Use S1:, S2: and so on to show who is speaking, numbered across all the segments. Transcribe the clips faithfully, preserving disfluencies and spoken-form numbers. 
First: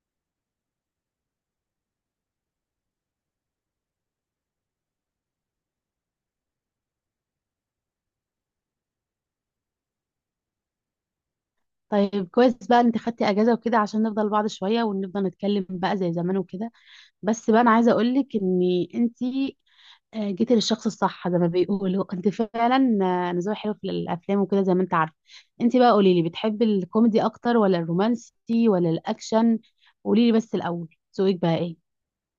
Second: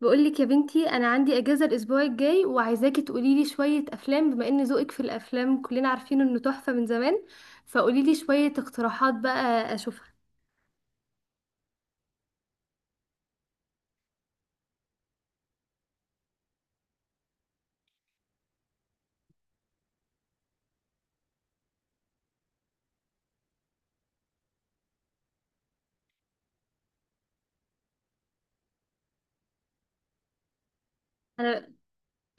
S1: بقولك يا بنتي، انا عندي اجازه الاسبوع الجاي وعايزاكي تقولي لي شويه افلام، بما ان ذوقك في الافلام كلنا عارفين انه تحفه من زمان. فقولي لي شويه اقتراحات بقى اشوفها.
S2: طيب كويس بقى إن انت خدتي اجازه وكده عشان نفضل بعض شويه ونفضل نتكلم بقى زي زمان وكده. بس بقى انا عايزه اقول لك ان انت آه، جيتي للشخص الصح زي ما بيقولوا انت فعلا. آه، انا ذوقي حلو في الافلام وكده زي ما انت عارفه. انت بقى قولي لي، بتحبي الكوميدي اكتر ولا الرومانسي ولا الاكشن؟ قولي لي بس الاول، ذوقك بقى
S1: انا
S2: ايه؟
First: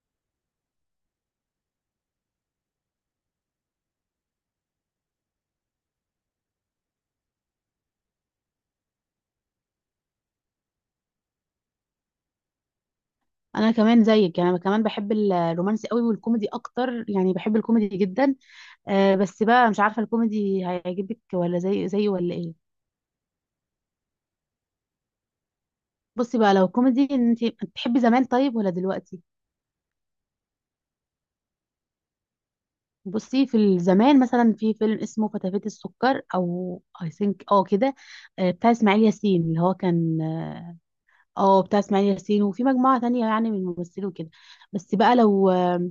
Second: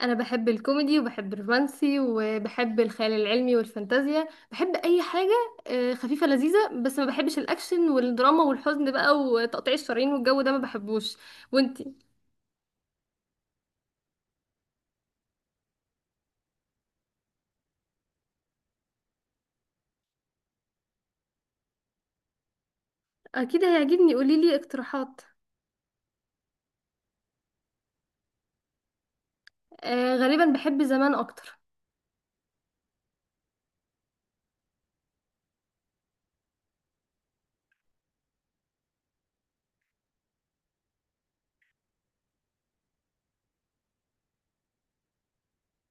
S1: انا بحب الكوميدي وبحب الرومانسي وبحب الخيال العلمي والفانتازيا، بحب اي حاجه آه، خفيفه لذيذه. بس ما بحبش الاكشن والدراما والحزن بقى وتقطيع الشرايين والجو ده ما بحبوش. وانتي؟
S2: انا كمان زيك، يعني انا كمان بحب الرومانسي قوي والكوميدي اكتر، يعني بحب الكوميدي جدا. آه، بس بقى مش عارفه الكوميدي هيعجبك ولا زي زي ولا ايه؟
S1: اكيد هيعجبني، قولي لي اقتراحات.
S2: بصي بقى، لو كوميدي انت بتحبي زمان طيب ولا دلوقتي؟
S1: آه، غالبا بحب زمان اكتر.
S2: بصي، في الزمان مثلا في فيلم اسمه فتافيت السكر او اي ثينك اه كده. آه، بتاع اسماعيل ياسين اللي هو كان، اه بتاع اسماعيل ياسين، وفي مجموعة تانية يعني من الممثلين وكده. بس بقى لو آه،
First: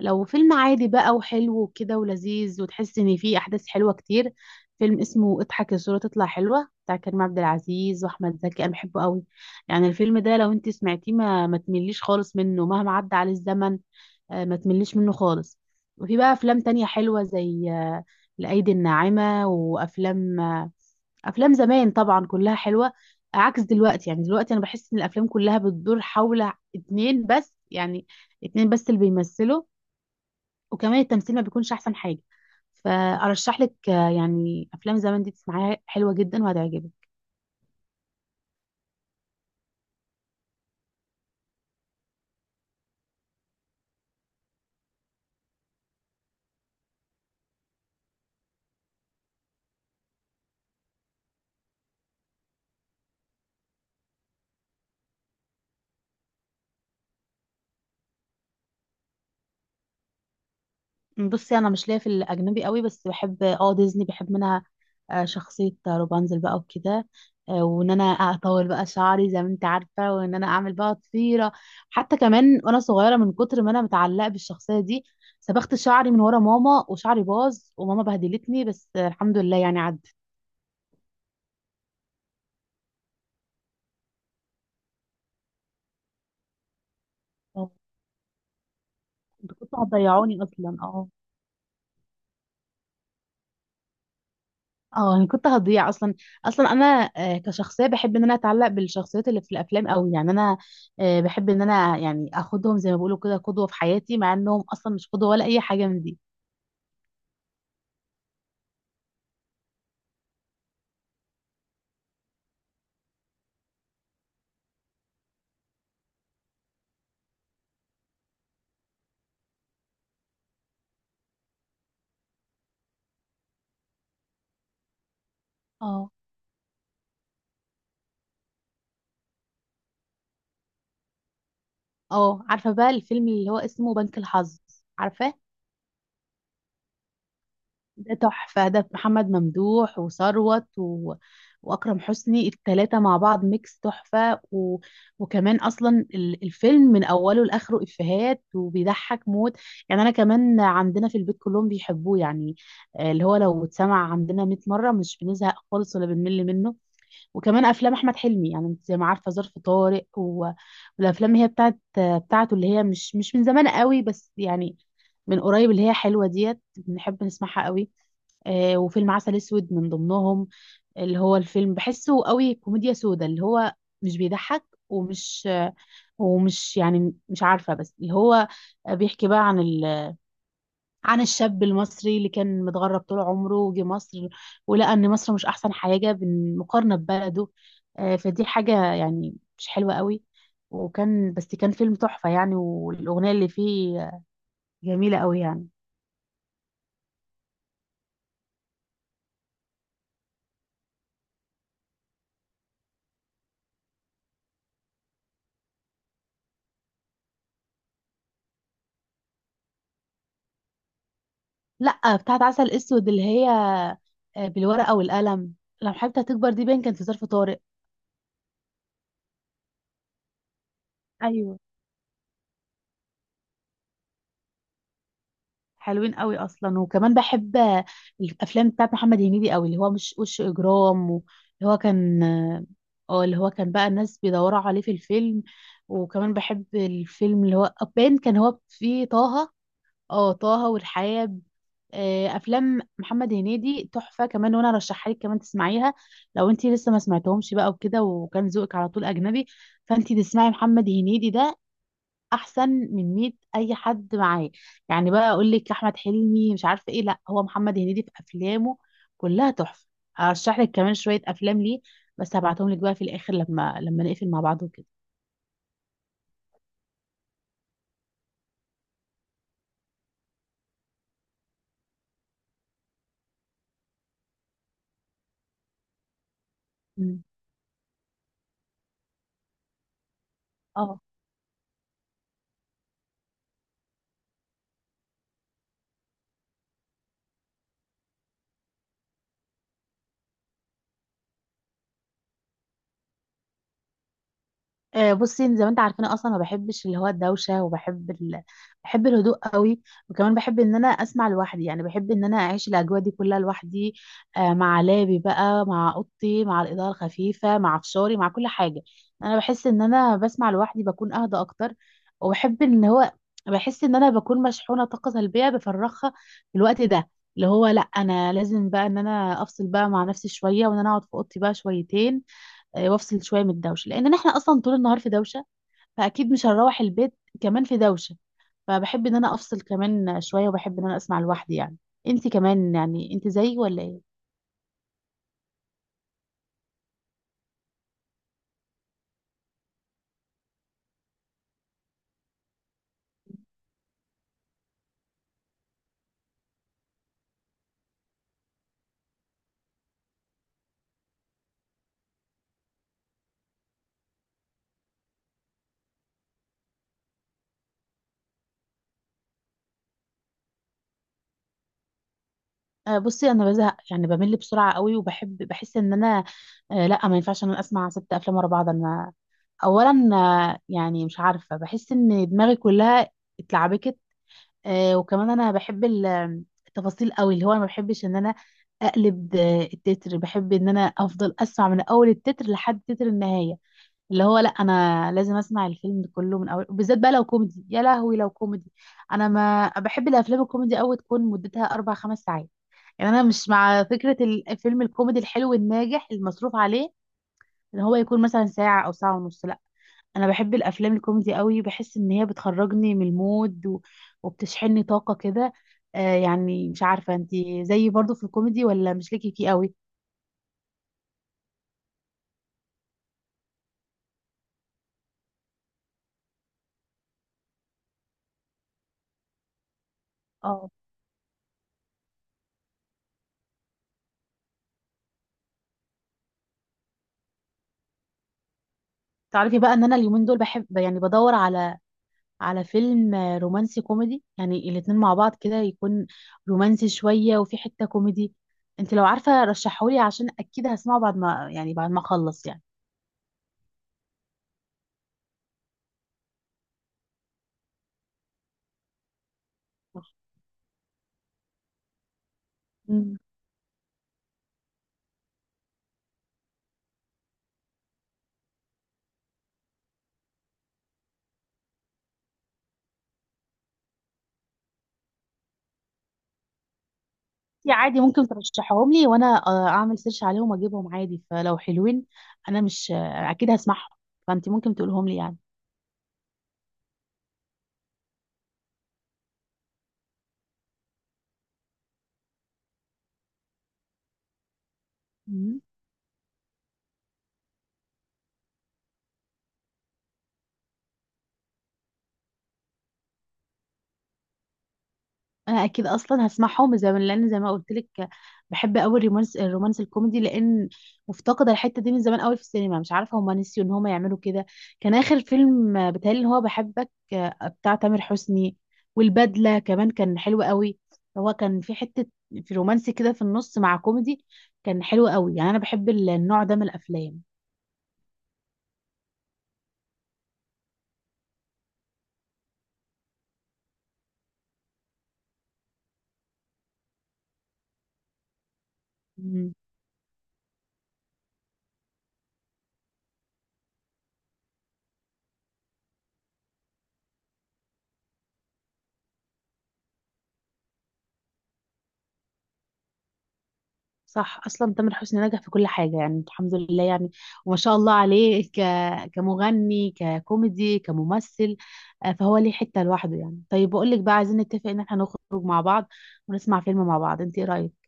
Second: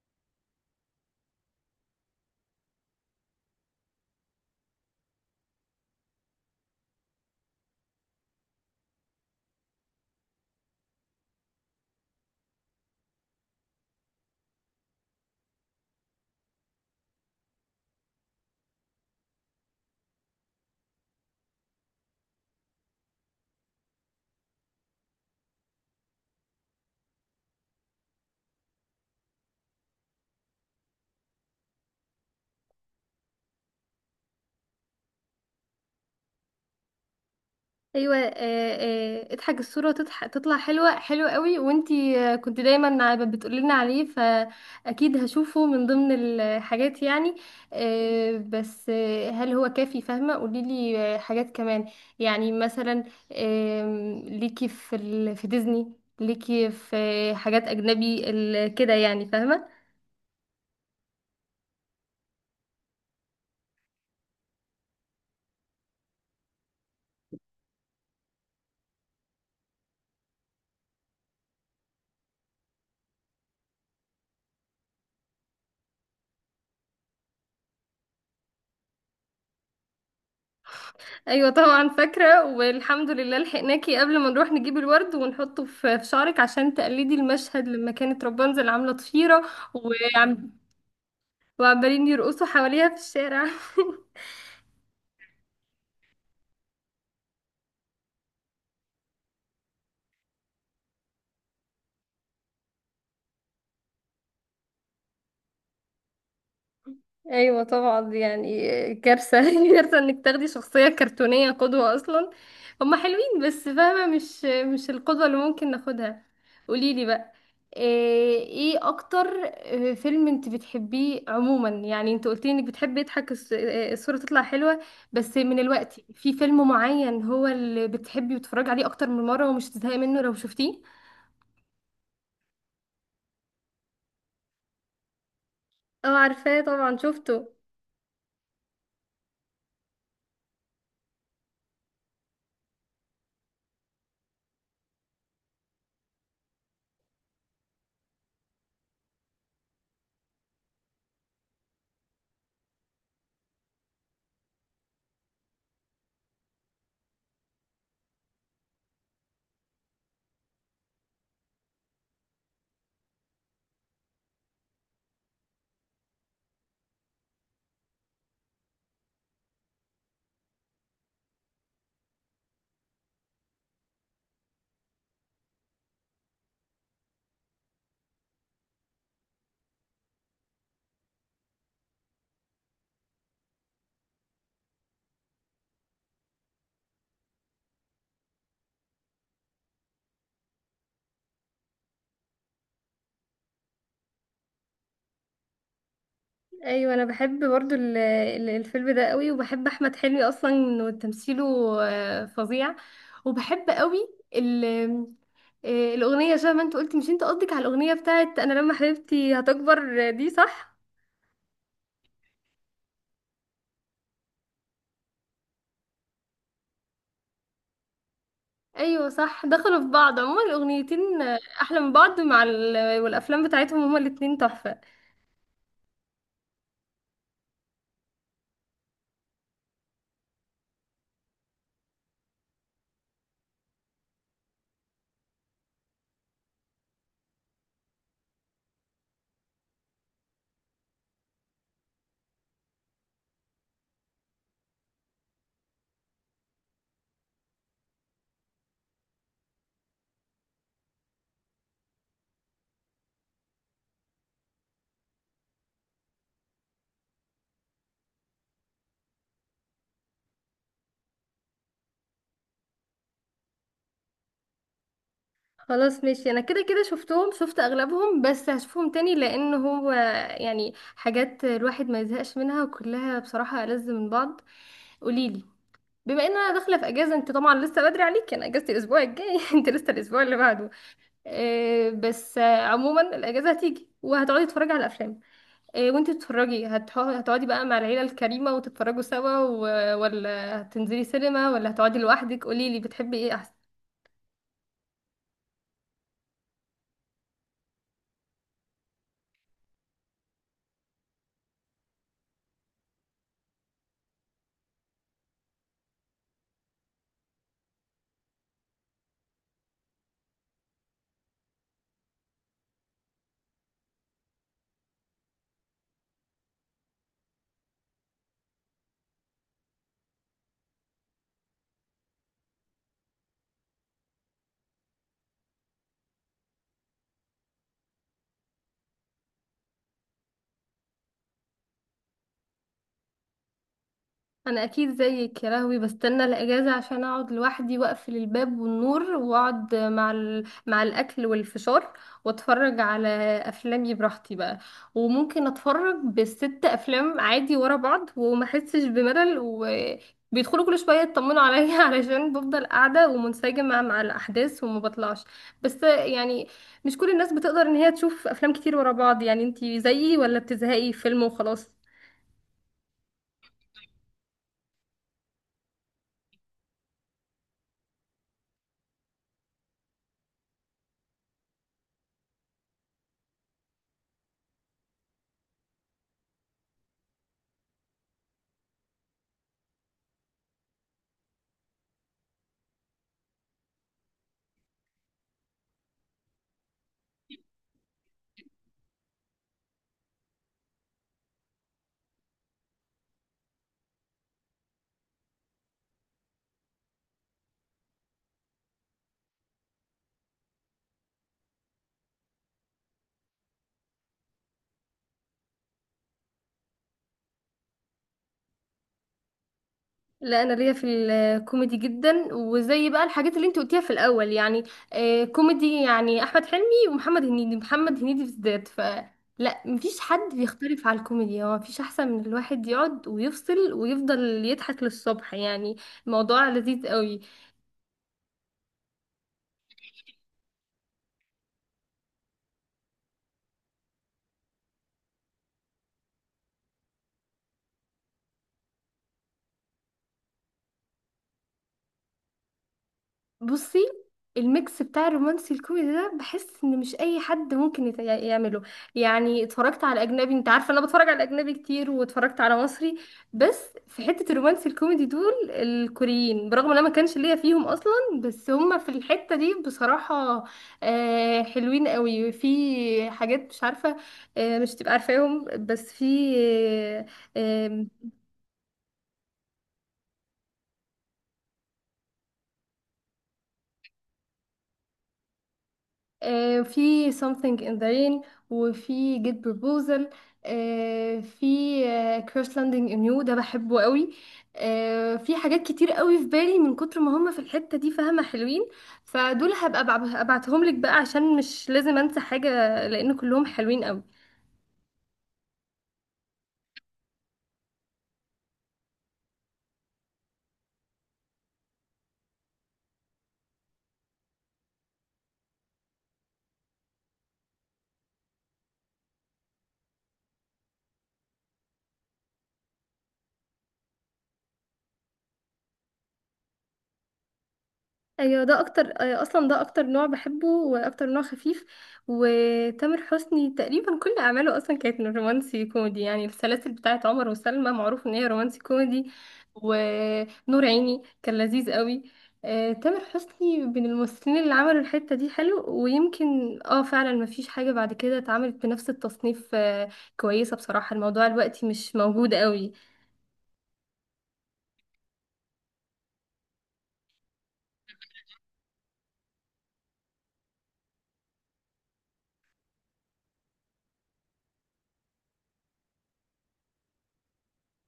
S2: لو فيلم عادي بقى وحلو وكده ولذيذ، وتحس ان فيه احداث حلوة كتير. فيلم اسمه اضحك الصورة تطلع حلوة، بتاع كريم عبد العزيز واحمد زكي، انا بحبه قوي. يعني الفيلم ده لو انت سمعتيه ما ما تمليش خالص منه مهما عدى عليه الزمن. آه، ما تمليش منه خالص. وفي بقى افلام تانية حلوة زي آه، الايدي الناعمة، وافلام آه، افلام زمان طبعا كلها حلوة، عكس دلوقتي. يعني دلوقتي انا بحس ان الافلام كلها بتدور حول اتنين بس، يعني اتنين بس اللي بيمثلوا، وكمان التمثيل ما بيكونش احسن حاجة. فارشح لك، آه، يعني افلام زمان دي تسمعيها حلوة جدا وهتعجبك.
S1: ايوه، آه، آه، اضحك الصوره تضح... تطلع حلوه، حلوه قوي. وانتي آه، كنت دايما عب- بتقولي لنا عليه، فاكيد هشوفه من ضمن الحاجات يعني. آه، بس آه، هل هو كافي؟ فاهمه، قولي لي آه، حاجات كمان. يعني مثلا، آم، ليكي في ال... في ديزني؟ ليكي في آه، حاجات اجنبي ال... كده، يعني فاهمه.
S2: بصي، انا مش ليا في الاجنبي قوي، بس بحب اه ديزني، بحب منها آه، شخصيه روبانزل بقى وكده. آه، وان انا اطول بقى شعري زي ما انت عارفه، وان انا اعمل بقى ضفيره. حتى كمان وانا صغيره من كتر ما انا متعلقه بالشخصيه دي، سبخت شعري من ورا ماما وشعري باظ وماما بهدلتني، بس آه، الحمد لله يعني عدت.
S1: ايوه طبعا فاكره، والحمد لله لحقناكي قبل ما نروح نجيب الورد ونحطه في في شعرك عشان تقلدي المشهد
S2: آه،
S1: لما كانت رابنزل عامله طفيره.
S2: انتوا كنتوا هتضيعوني
S1: وعم...
S2: اصلا اه.
S1: وعمالين يرقصوا حواليها في الشارع
S2: اه، انا كنت هضيع اصلا. اصلا انا آه، كشخصيه بحب ان انا اتعلق بالشخصيات اللي في الافلام قوي، يعني انا آه، بحب ان انا يعني اخدهم زي ما بيقولوا كده قدوه في حياتي، مع انهم اصلا مش قدوه ولا اي حاجه من دي.
S1: ايوه طبعا، دي يعني كارثه كارثه انك تاخدي شخصيه كرتونيه قدوه اصلا. هما حلوين بس فاهمه، مش مش القدوه اللي ممكن ناخدها. قوليلي بقى، ايه إيه اكتر آه، فيلم انت بتحبيه عموما؟ يعني انت قلتي انك بتحبي يضحك الص- آه، الصوره تطلع حلوه، بس من الوقت
S2: اه،
S1: في فيلم معين هو اللي بتحبي وتتفرجي عليه اكتر من مره ومش تزهقي منه لو شفتيه؟
S2: اه، عارفه بقى الفيلم اللي هو اسمه بنك الحظ؟ عارفاه؟
S1: اه عارفاه طبعا، شفته.
S2: ده تحفة. ده محمد ممدوح وثروت و... وأكرم حسني، التلاتة مع بعض ميكس تحفة، و... وكمان أصلا ال- الفيلم من أوله لآخره إفيهات وبيضحك موت. يعني أنا كمان عندنا في البيت كلهم بيحبوه يعني. آه، اللي هو لو اتسمع عندنا مية مرة مش بنزهق خالص ولا بنمل منه. وكمان أفلام أحمد حلمي، يعني أنت زي ما عارفة ظرف طارق، و... والأفلام هي بتاعت بتاعته اللي هي مش مش من زمان قوي بس يعني من قريب، اللي هي حلوة ديت بنحب نسمعها قوي. آه، وفيلم عسل اسود من ضمنهم، اللي هو الفيلم بحسه قوي كوميديا سودا، اللي هو مش بيضحك، ومش آه، ومش يعني مش عارفة، بس اللي هو بيحكي بقى عن ال عن الشاب المصري اللي كان متغرب طول عمره وجه مصر، ولقى ان مصر مش احسن حاجة بالمقارنة ببلده. آه، فدي حاجة يعني مش حلوة قوي. وكان، بس كان فيلم تحفة يعني، والأغنية اللي فيه جميلة قوي يعني.
S1: ايوه، انا بحب برضو ال- ال- الفيلم ده قوي، وبحب احمد حلمي اصلا، انه تمثيله آه، فظيع. وبحب قوي ال- آه، الاغنيه زي ما انت قلت. مش انت قصدك على الاغنيه بتاعت انا لما حبيبتي هتكبر دي، صح؟
S2: لا، بتاعت عسل اسود اللي هي آه، بالورقه والقلم، لو حبيت هتكبر دي باين كان في ظرف طارق.
S1: ايوه صح، دخلوا في بعض عموما الاغنيتين آه،
S2: ايوه،
S1: احلى من بعض، مع ال- والافلام بتاعتهم، هما الاتنين تحفه.
S2: حلوين قوي اصلا. وكمان بحب آه، الافلام بتاعت محمد هنيدي قوي، اللي هو مش وش اجرام، و- اللي هو كان، اه آه، اللي هو كان بقى الناس بيدوروا عليه في الفيلم. وكمان بحب الفيلم اللي هو باين كان هو فيه طه، اه طه والحياة. آه، افلام محمد هنيدي تحفه كمان، وانا ارشحها لك كمان تسمعيها لو انت لسه ما سمعتهمش بقى وكده، وكان ذوقك على طول اجنبي، فانت تسمعي محمد هنيدي ده احسن من مية اي حد معاه. يعني بقى اقول لك احمد حلمي مش عارفه ايه، لا، هو محمد هنيدي في افلامه كلها تحفه. ارشح لك كمان شويه افلام ليه، بس هبعتهم لك بقى في الاخر لما لما نقفل مع بعض وكده.
S1: خلاص ماشي، انا كده كده شفتهم، شفت اغلبهم بس هشوفهم تاني، لان هو يعني حاجات الواحد ما يزهقش منها، وكلها بصراحة ألذ من بعض. قوليلي، بما ان انا داخلة في اجازة،
S2: مم.
S1: انت طبعا لسه بدري عليك، انا اجازتي الاسبوع الجاي انت لسه الاسبوع اللي بعده.
S2: اه.
S1: آه، بس آه، عموما الاجازة هتيجي وهتقعدي تتفرجي على الافلام. آه، وانت بتتفرجي، هتح- هتقعدي بقى مع العيلة الكريمة وتتفرجوا سوا، و- ولا هتنزلي سينما ولا هتقعدي لوحدك؟ قوليلي بتحبي ايه.
S2: آه، بصي زي ما انت عارفين اصلا ما بحبش اللي هو الدوشه، وبحب ال... بحب الهدوء قوي. وكمان بحب ان انا اسمع لوحدي، يعني بحب ان انا اعيش الاجواء دي كلها لوحدي. آه، مع لابي بقى، مع اوضتي، مع الاضاءه الخفيفه، مع فشاري، مع كل حاجه. انا بحس ان انا بسمع لوحدي بكون اهدى اكتر، وبحب ان هو بحس ان انا بكون مشحونه طاقه سلبيه بفرغها في الوقت ده، اللي هو لا، انا لازم بقى ان انا افصل بقى مع نفسي شويه، وان انا اقعد في اوضتي بقى شويتين. آه، وافصل شويه من الدوشه لان احنا اصلا طول النهار في دوشه، فاكيد مش هنروح البيت كمان في دوشه، فبحب ان انا افصل كمان شويه، وبحب ان انا اسمع لوحدي يعني. انت كمان يعني انت زيي ولا ايه؟
S1: انا اكيد زيك يا لهوي، بستنى الاجازه عشان اقعد لوحدي واقفل الباب والنور واقعد مع ال... مع الاكل والفشار واتفرج على افلامي براحتي بقى. وممكن اتفرج بالست افلام عادي ورا بعض وما احسش بملل، وبيدخلوا كل شويه يطمنوا عليا علشان بفضل قاعده ومنسجمه مع الاحداث وما بطلعش. بس يعني مش كل الناس بتقدر ان هي تشوف افلام كتير ورا بعض. يعني انتي زيي ولا بتزهقي فيلم وخلاص؟
S2: آه، بصي انا بزهق، يعني بمل بسرعه قوي، وبحب بحس ان انا آه، لا، ما ينفعش ان انا اسمع ست افلام ورا بعض. انا اولا آه، يعني مش عارفه، بحس ان دماغي كلها اتلعبكت. آه، وكمان انا بحب ال- التفاصيل قوي، اللي هو انا ما بحبش ان انا اقلب آه، التتر، بحب ان انا افضل اسمع من اول التتر لحد تتر النهايه، اللي هو لا، انا لازم اسمع الفيلم كله من اول، بالذات بقى لو كوميدي، يا لهوي لو كوميدي. انا ما بحب الافلام الكوميدي قوي تكون مدتها اربع خمس ساعات، يعني انا مش مع فكره الفيلم الكوميدي الحلو الناجح المصروف عليه ان هو يكون مثلا ساعه او ساعه ونص لا. انا بحب الافلام الكوميدي قوي، بحس ان هي بتخرجني من المود، و... وبتشحنني طاقة كده. آه، يعني مش عارفة انتي زيي برضو في الكوميدي ولا مش ليكي فيه قوي؟
S1: لا انا ليا في الكوميدي جدا، وزي بقى الحاجات اللي انت قلتيها في الاول يعني. آه كوميدي، يعني احمد حلمي ومحمد هنيدي، محمد هنيدي بالذات. ف لا مفيش حد
S2: اه،
S1: بيختلف على الكوميديا، هو مفيش احسن من الواحد يقعد ويفصل ويفضل يضحك للصبح يعني. الموضوع لذيذ قوي.
S2: تعرفي بقى ان انا اليومين دول بحب يعني بدور على على فيلم آه، رومانسي كوميدي، يعني الاتنين مع بعض كده، يكون رومانسي شوية وفي حتة كوميدي. انت لو عارفة رشحولي عشان اكيد هسمعه بعد ما يعني بعد ما اخلص.
S1: بصي، الميكس بتاع الرومانسي الكوميدي ده بحس ان مش اي حد ممكن يت- يعمله. يعني اتفرجت على اجنبي، انت عارفه انا بتفرج على اجنبي كتير، واتفرجت على مصري.
S2: يعني
S1: بس في حته الرومانسي الكوميدي دول الكوريين، برغم ان انا ما كانش ليا فيهم اصلا، بس هم في الحته دي بصراحه آه، حلوين قوي في حاجات. مش عارفه آه، مش تبقى عارفاهم، بس في
S2: انتي عادي ممكن ترشحهم لي، وانا آه، اعمل سيرش عليهم واجيبهم عادي، فلو حلوين انا مش آه، اكيد هسمعهم، فانتي ممكن تقولهم لي.
S1: آه، في something in the rain، وفي get proposal. آه، في آه، crash landing in you، ده بحبه قوي. آه، في
S2: يعني
S1: حاجات كتير قوي في بالي من كتر ما هم في الحتة دي، فاهمة حلوين. فدول هبقى أبع- ابعتهم لك بقى، عشان مش لازم انسى حاجة، لان كلهم حلوين قوي.
S2: انا اكيد اصلا هسمعهم، زي ما لان زي ما قلت لك بحب قوي الرومانس الرومانس الكوميدي، لان مفتقده الحته دي من زمان قوي في السينما، مش عارفه هما نسيوا ان هما يعملوا كده. كان اخر فيلم آه، بيتهيألي اللي هو بحبك، آه، بتاع تامر حسني، والبدله كمان كان حلو قوي. هو كان في حته، في رومانسي كده في النص مع كوميدي، كان حلو قوي يعني، انا بحب ال- النوع ده من الافلام.
S1: ايوه، ده اكتر آه، اصلا ده اكتر نوع بحبه واكتر نوع خفيف. وتامر حسني تقريبا كل اعماله اصلا كانت رومانسي كوميدي، يعني السلاسل بتاعت عمر وسلمى معروف ان هي رومانسي كوميدي، ونور عيني كان لذيذ قوي. آه، تامر حسني من الممثلين اللي عملوا الحتة دي حلو، ويمكن اه فعلا مفيش حاجة بعد كده اتعملت بنفس التصنيف آه، كويسة بصراحة. الموضوع دلوقتي مش موجود قوي.
S2: صح، اصلا تامر حسني نجح في كل حاجه، يعني الحمد لله يعني، وما شاء الله عليه، ك... كمغني، ككوميدي، كممثل. آه، فهو ليه حته لوحده يعني. طيب بقول لك بقى، عايزين نتفق ان احنا نخرج مع بعض ونسمع فيلم مع بعض، انت ايه رايك؟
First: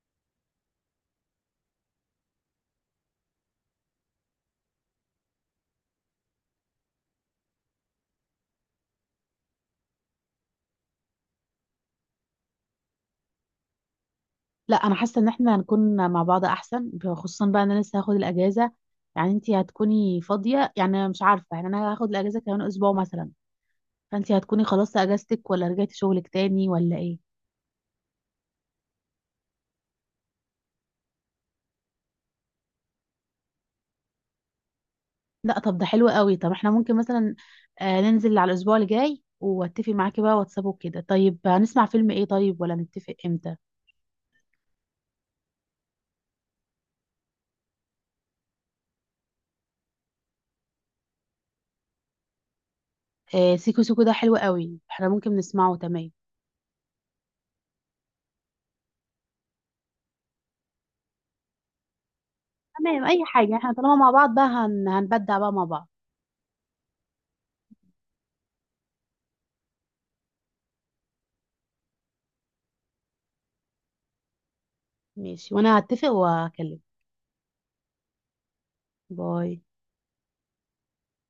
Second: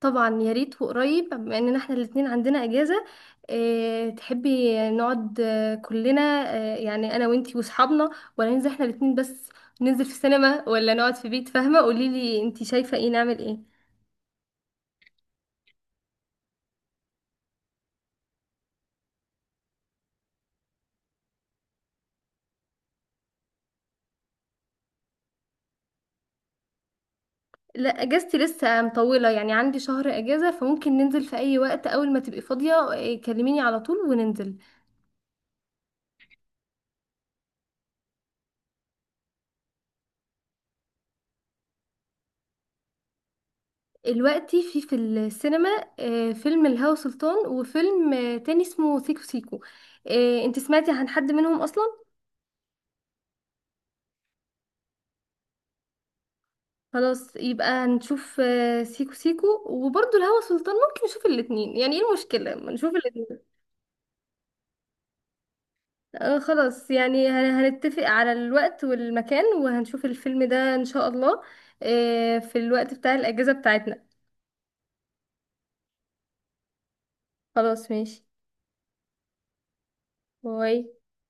S1: طبعا يا ريت، وقريب بما اننا احنا الاتنين عندنا اجازة. اه تحبي نقعد آه، كلنا، اه يعني انا وانتي واصحابنا، ولا ننزل احنا الاتنين بس؟ ننزل في السينما ولا نقعد في بيت فاهمة؟ قوليلي انتي شايفة ايه، نعمل ايه.
S2: لا، انا حاسه ان احنا هنكون مع بعض احسن، خصوصا بقى ان انا لسه هاخد الاجازه، يعني انت هتكوني فاضيه يعني مش عارفه، يعني انا هاخد الاجازه كمان اسبوع مثلا، فانت هتكوني خلصتي اجازتك ولا رجعتي شغلك تاني ولا ايه؟
S1: لا اجازتي لسه مطولة، يعني عندي شهر اجازة، فممكن ننزل في اي وقت. اول ما تبقي فاضية آه، كلميني على طول وننزل.
S2: لا، طب ده حلو قوي، طب احنا ممكن مثلا آه ننزل على الاسبوع الجاي، واتفق معاكي بقى واتساب وكده. طيب هنسمع فيلم ايه؟ طيب ولا نتفق امتى؟
S1: دلوقتي في في السينما آه، فيلم الهوى سلطان، وفيلم آه، تاني اسمه سيكو سيكو. آه، انتي سمعتي عن حد منهم اصلا؟
S2: آه، سيكو سيكو ده حلو قوي، احنا ممكن نسمعه، تمام.
S1: خلاص، يبقى هنشوف آه، سيكو سيكو، وبرضه الهوى سلطان ممكن نشوف الاتنين، يعني ايه المشكلة ما نشوف
S2: تمام، اي
S1: الاتنين.
S2: حاجة، احنا طالما مع بعض بقى هن... هنبدع بقى مع بعض.
S1: آه خلاص، يعني هن- هنتفق على الوقت والمكان وهنشوف الفيلم ده ان شاء الله آه في الوقت بتاع الاجازة بتاعتنا.
S2: ماشي، وانا هتفق واكلمك.
S1: خلاص ماشي،
S2: باي.
S1: باي.